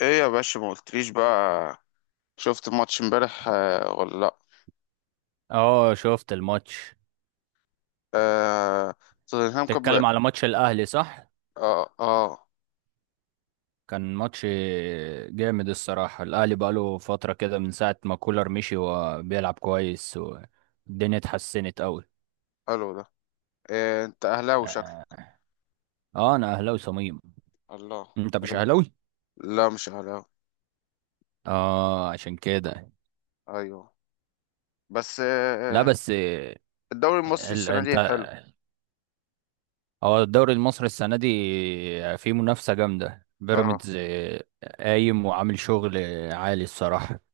ايه يا باشا، ما قلتليش بقى؟ شفت الماتش امبارح ولا لا؟ اه، شفت الماتش. آه. توتنهام كان تتكلم بقى. على ماتش الاهلي، صح؟ اه، اه. كان ماتش جامد الصراحة. الاهلي بقاله فترة كده من ساعة ما كولر مشي، وبيلعب كويس والدنيا اتحسنت قوي. حلو ده. إيه، انت اهلاوي شكلك؟ اه. انا اهلاوي صميم. الله. انت مش حلو. اهلاوي؟ لا، مش اهلاوي. اه، عشان كده. ايوه، بس لا، بس الدوري المصري السنه انت. دي حلو. هو الدوري المصري السنة دي فيه منافسة جامدة، اه. بيراميدز قايم وعامل شغل عالي الصراحة.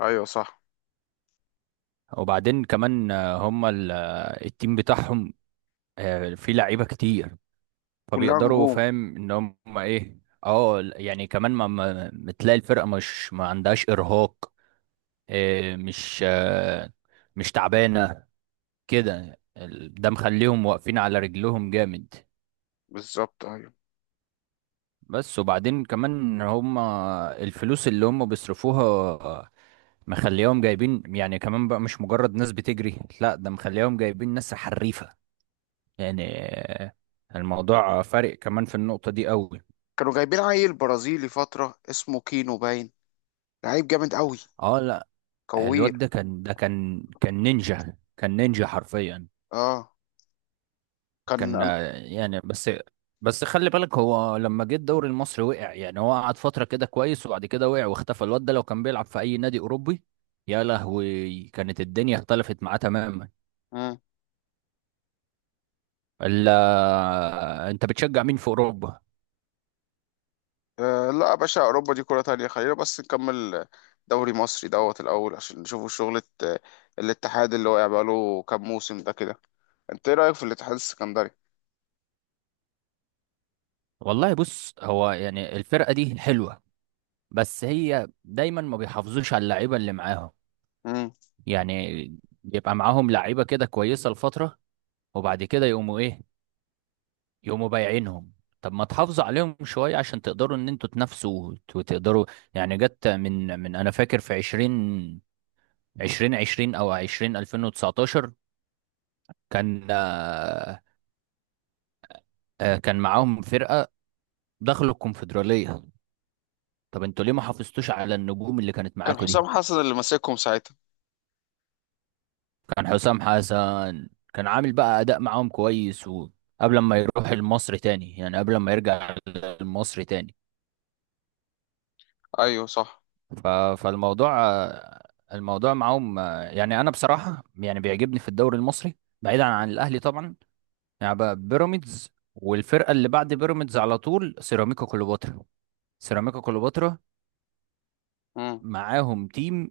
ايوه صح. وبعدين كمان هما التيم بتاعهم في لعيبه كتير، كلها فبيقدروا، نجوم. فاهم ان هم ايه. اه، يعني كمان بتلاقي الفرقه مش ما عندهاش ارهاق، آه، مش آه، مش تعبانه كده. ده مخليهم واقفين على رجلهم جامد. بالظبط، ايوه. بس وبعدين كمان هم الفلوس اللي هم بيصرفوها مخليهم جايبين، يعني كمان بقى مش مجرد ناس بتجري، لا ده مخليهم جايبين ناس حريفه يعني. آه، الموضوع فارق كمان في النقطه دي قوي. كانوا جايبين عيل برازيلي فتره اسمه كينو باين، لعيب جامد قوي. اه، لا، كوير. الواد ده كان نينجا، كان نينجا حرفيا. اه. كان كان. آه، يعني بس. بس خلي بالك، هو لما جه الدوري المصري وقع. يعني هو قعد فترة كده كويس وبعد كده وقع واختفى. الواد ده لو كان بيلعب في أي نادي أوروبي، يا لهوي كانت الدنيا اختلفت معاه تماما. انا الا، انت بتشجع مين في أوروبا؟ لا يا باشا، أوروبا دي كرة تانية، خلينا بس نكمل دوري مصري دوت الأول عشان نشوفوا شغلة. الاتحاد اللي واقع بقاله كام موسم ده كده. أنت إيه رأيك في الاتحاد السكندري؟ والله بص، هو يعني الفرقة دي حلوة، بس هي دايما ما بيحافظوش على اللعيبة اللي معاهم. مم. يعني بيبقى معاهم لعيبة كده كويسة لفترة، وبعد كده يقوموا ايه، يقوموا بايعينهم. طب ما تحافظوا عليهم شوية عشان تقدروا ان انتوا تنافسوا وتقدروا. يعني جت من انا فاكر في عشرين عشرين او الفين وتسعتاشر. كان آه، آه، كان معاهم فرقة، دخلوا الكونفدرالية. طب انتوا ليه ما حافظتوش على النجوم اللي كانت كان معاكوا دي؟ حسام حسن اللي ماسكهم ساعتها. كان حسام حسن. كان عامل بقى اداء معاهم كويس، وقبل ما يروح المصري تاني، يعني قبل ما يرجع المصري تاني. أيوه صح. ف... فالموضوع الموضوع معاهم. يعني انا بصراحه يعني بيعجبني في الدوري المصري بعيدا عن الاهلي طبعا، يعني بقى بيراميدز، والفرقه اللي بعد بيراميدز على طول سيراميكا كليوباترا. سيراميكا كليوباترا مم. معاهم تيم،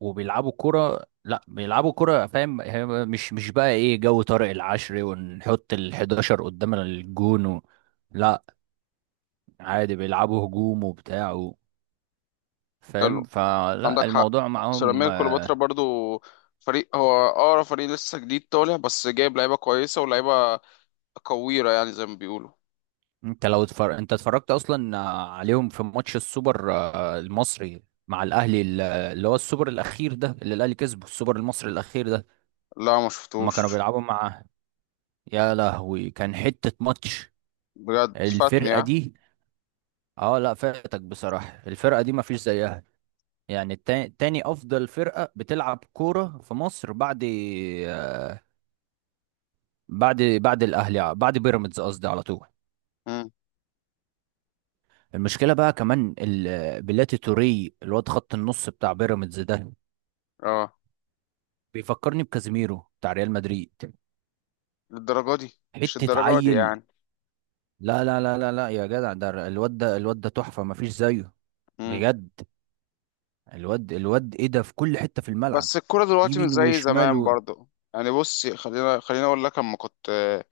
وبيلعبوا كرة. لا بيلعبوا كرة، فاهم، هي مش بقى ايه جو طارق العشري ونحط ال 11 قدام الجون لا، عادي بيلعبوا هجوم وبتاع فاهم، حلو. فلا عندك حق. الموضوع معاهم. سيراميكا كليوباترا برضو فريق، هو أقرب فريق لسه جديد طالع، بس جايب لعيبة كويسة ولعيبة كويرة يعني، زي ما بيقولوا. انت اتفرجت اصلا عليهم في ماتش السوبر المصري مع الاهلي، اللي هو السوبر الاخير ده، اللي الاهلي كسبه السوبر المصري الاخير ده. لا، ما اما كانوا شفتوش. بيلعبوا مع، يا لهوي كان حتة ماتش بجد فاتني الفرقة ها. دي. اه لا، فاتك بصراحة، الفرقة دي مفيش زيها. يعني تاني افضل فرقة بتلعب كورة في مصر بعد آه، بعد الاهلي، بعد بيراميدز قصدي على طول. مم. المشكلة بقى كمان بلاتي توري، الواد خط النص بتاع بيراميدز ده، اه. بيفكرني بكازيميرو بتاع ريال مدريد. للدرجة دي؟ مش حتة الدرجة دي عيل. يعني. لا لا لا لا لا، يا جدع ده الواد ده، الواد ده تحفة مفيش زيه مم. بجد. الواد ايه ده، في كل حتة في الملعب، بس الكورة دلوقتي مش يمين زي وشمال زمان برضو. يعني بص، خلينا اقول لك، لما كنت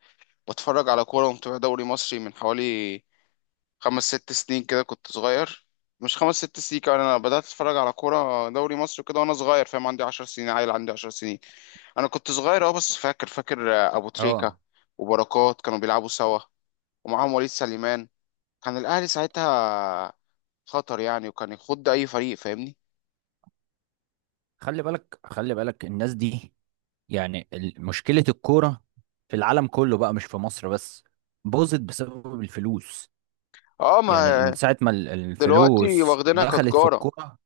بتفرج على كورة ومتابع دوري مصري من حوالي خمس ست سنين كده، كنت صغير. مش خمس ست سنين كمان، انا بدأت اتفرج على كورة دوري مصري كده وانا صغير، فاهم؟ عندي 10 سنين، عيل عندي 10 سنين. انا كنت صغير، بس فاكر، فاكر ابو تريكة اه، وبركات كانوا بيلعبوا سوا، ومعاهم وليد سليمان. كان الاهلي ساعتها خطر يعني، وكان يخض اي فريق، فاهمني؟ خلي بالك خلي بالك، الناس دي يعني، مشكلة الكورة في العالم كله بقى مش في مصر بس، باظت بسبب الفلوس. اه، يعني من ما ساعة ما دلوقتي الفلوس واخدينها دخلت في كتجارة. الكورة،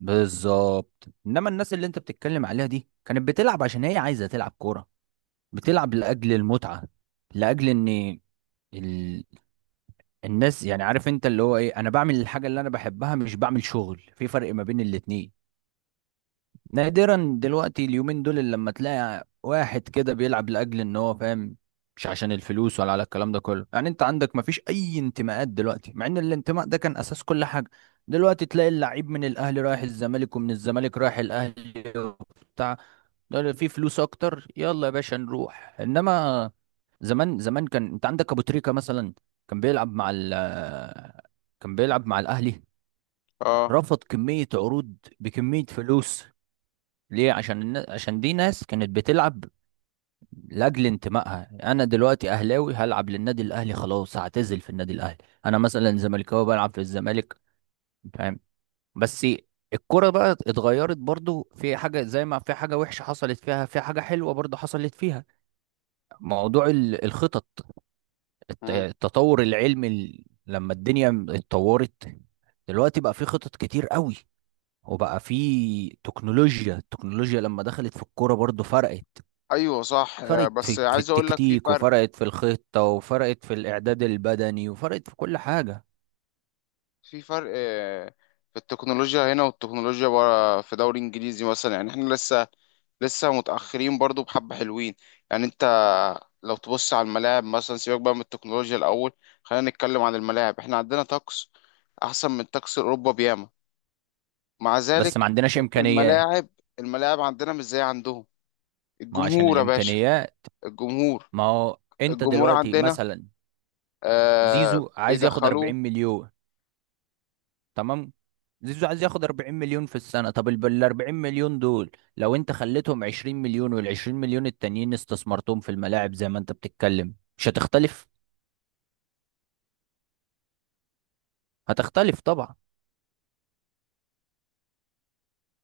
بالظبط. انما الناس اللي انت بتتكلم عليها دي كانت بتلعب عشان هي عايزة تلعب كورة، بتلعب لاجل المتعه، لاجل ان ال... الناس، يعني عارف انت اللي هو ايه، انا بعمل الحاجه اللي انا بحبها، مش بعمل شغل، في فرق ما بين الاتنين. نادرا دلوقتي اليومين دول اللي لما تلاقي واحد كده بيلعب لاجل ان هو فاهم، مش عشان الفلوس ولا على الكلام ده كله. يعني انت عندك ما فيش اي انتماءات دلوقتي، مع ان الانتماء ده كان اساس كل حاجه. دلوقتي تلاقي اللعيب من الاهلي رايح الزمالك، ومن الزمالك رايح الاهلي وبتاع، ده في فلوس اكتر، يلا يا باشا نروح. انما زمان، زمان كان انت عندك ابو تريكة مثلا، كان بيلعب مع ال كان بيلعب مع الاهلي، اه، رفض كمية عروض بكمية فلوس. ليه؟ عشان دي ناس كانت بتلعب لاجل انتمائها. انا دلوقتي اهلاوي، هلعب للنادي الاهلي خلاص، هعتزل في النادي الاهلي. انا مثلا زملكاوي، بلعب في الزمالك، فاهم؟ بس الكرة بقى اتغيرت برضو، في حاجة زي ما في حاجة وحشة حصلت فيها، في حاجة حلوة برضو حصلت فيها. موضوع الخطط، التطور العلمي، لما الدنيا اتطورت دلوقتي، بقى في خطط كتير قوي، وبقى في تكنولوجيا. التكنولوجيا لما دخلت في الكورة برضو فرقت، ايوه صح، فرقت بس في عايز اقول لك في التكتيك، فرق، وفرقت في الخطة، وفرقت في الإعداد البدني، وفرقت في كل حاجة. في فرق آه، في التكنولوجيا هنا والتكنولوجيا بره. في دوري انجليزي مثلا يعني احنا لسه لسه متاخرين برضو، بحبه حلوين يعني. انت لو تبص على الملاعب مثلا، سيبك بقى من التكنولوجيا الاول، خلينا نتكلم عن الملاعب. احنا عندنا طقس احسن من طقس اوروبا بياما، مع بس ما ذلك عندناش إمكانيات. الملاعب، الملاعب عندنا مش زي عندهم. ما هو عشان الجمهور يا باشا. الإمكانيات، الجمهور، ما هو أنت الجمهور دلوقتي عندنا مثلا زيزو عايز ياخد 40 بيدخلوه. مليون، تمام؟ زيزو عايز ياخد 40 مليون في السنة، طب ال 40 مليون دول لو انت خليتهم 20 مليون، وال 20 مليون التانيين استثمرتهم في الملاعب زي ما انت بتتكلم، مش هتختلف؟ هتختلف طبعا.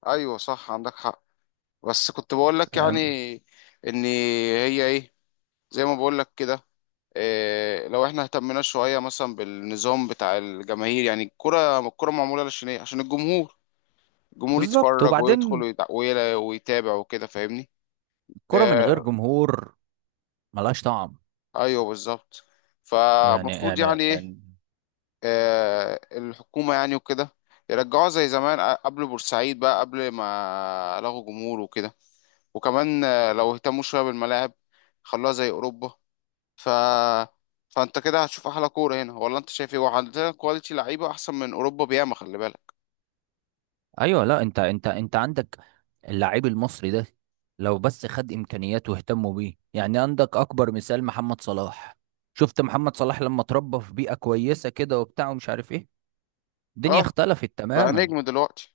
ايوه صح، عندك حق، بس كنت بقول لك يعني، يعني ان هي ايه، زي ما بقول لك كده. إيه لو احنا اهتمنا شويه مثلا بالنظام بتاع الجماهير؟ يعني الكره، الكره معموله عشان ايه؟ عشان الجمهور. الجمهور بالظبط. يتفرج ويدخل وبعدين ويتابع وكده، فاهمني؟ الكرة من إيه. غير جمهور ملهاش طعم. ايوه بالظبط. يعني فالمفروض يعني يعني ايه؟ يعني- إيه، الحكومه يعني وكده يرجعوها زي زمان قبل بورسعيد بقى، قبل ما لغوا جمهور وكده. وكمان لو اهتموا شويه بالملاعب، خلوها زي اوروبا. ف فانت كده هتشوف احلى كوره هنا؟ ولا انت شايف ايه؟ وعندنا كواليتي لعيبه احسن من اوروبا بياما، خلي بالك. ايوه، لا انت، انت عندك اللاعب المصري ده، لو بس خد امكانيات واهتموا بيه، يعني عندك اكبر مثال محمد صلاح. شفت محمد صلاح لما اتربى في بيئة كويسة كده وبتاع ومش عارف ايه، الدنيا اه، اختلفت بقى تماما. نجم دلوقتي.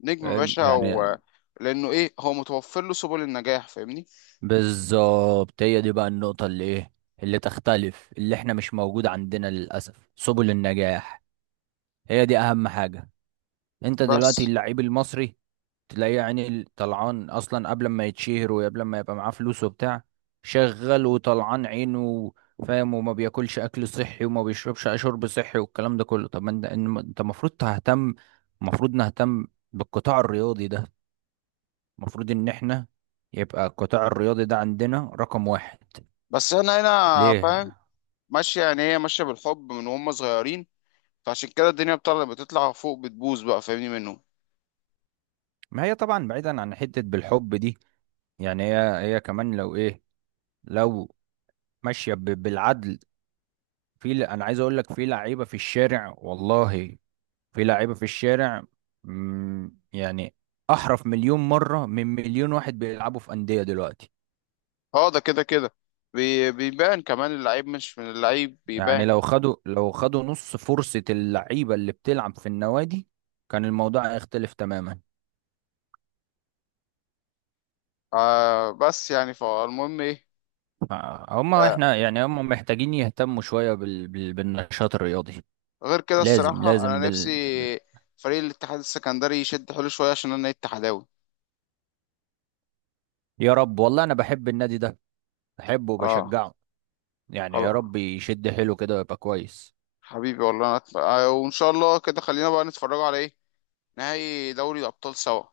نجم يا فاهم باشا. يعني؟ لانه ايه، هو متوفر له سبل النجاح، فاهمني؟ بالظبط، هي دي بقى النقطة اللي ايه، اللي تختلف، اللي احنا مش موجود عندنا للأسف سبل النجاح. هي دي أهم حاجة. انت دلوقتي بس. اللعيب المصري تلاقيه، يعني طلعان أصلا قبل ما يتشهر وقبل ما يبقى معاه فلوس وبتاع، شغال وطلعان عينه، فاهم؟ وما بياكلش أكل صحي وما بيشربش شرب صحي والكلام ده كله. طب ما انت انت المفروض تهتم، المفروض نهتم بالقطاع الرياضي ده، المفروض ان احنا يبقى القطاع الرياضي ده عندنا رقم واحد. بس انا هنا فاهم. ليه؟ ماشيه يعني، هي ماشيه بالحب من وهم صغيرين، فعشان كده الدنيا بتطلع بتطلع فوق، بتبوظ بقى فاهمني منهم. ما هي طبعا بعيدا عن حتة بالحب دي، يعني هي هي كمان لو ايه، لو ماشية بالعدل. انا عايز اقول لك في لعيبة في الشارع والله، في لعيبة في الشارع، يعني احرف مليون مرة من مليون واحد بيلعبوا في أندية دلوقتي. اه، ده كده كده. بيبان كمان اللعيب، مش من اللعيب يعني بيبان. لو خدوا، لو خدوا نص فرصة اللعيبة اللي بتلعب في النوادي، كان الموضوع هيختلف تماما. بس يعني، فالمهم ايه؟ هما آه، احنا يعني هما محتاجين يهتموا شوية بالنشاط الرياضي. غير كده لازم الصراحة، لازم أنا نفسي بال... فريق الاتحاد السكندري يشد حلو شوية عشان أنا اتحداوي. يا رب، والله انا بحب النادي ده، بحبه اه. وبشجعه. يعني يا خلاص. رب يشد حيله كده ويبقى كويس. حبيبي والله، أنا أتف... آه وإن شاء الله كده، خلينا بقى نتفرجوا على إيه، نهائي دوري الأبطال سوا،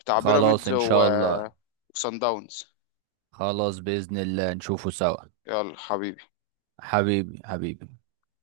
بتاع خلاص بيراميدز ان و- شاء الله. وصن داونز. خلاص بإذن الله نشوفه سوا. يلا حبيبي. حبيبي حبيبي.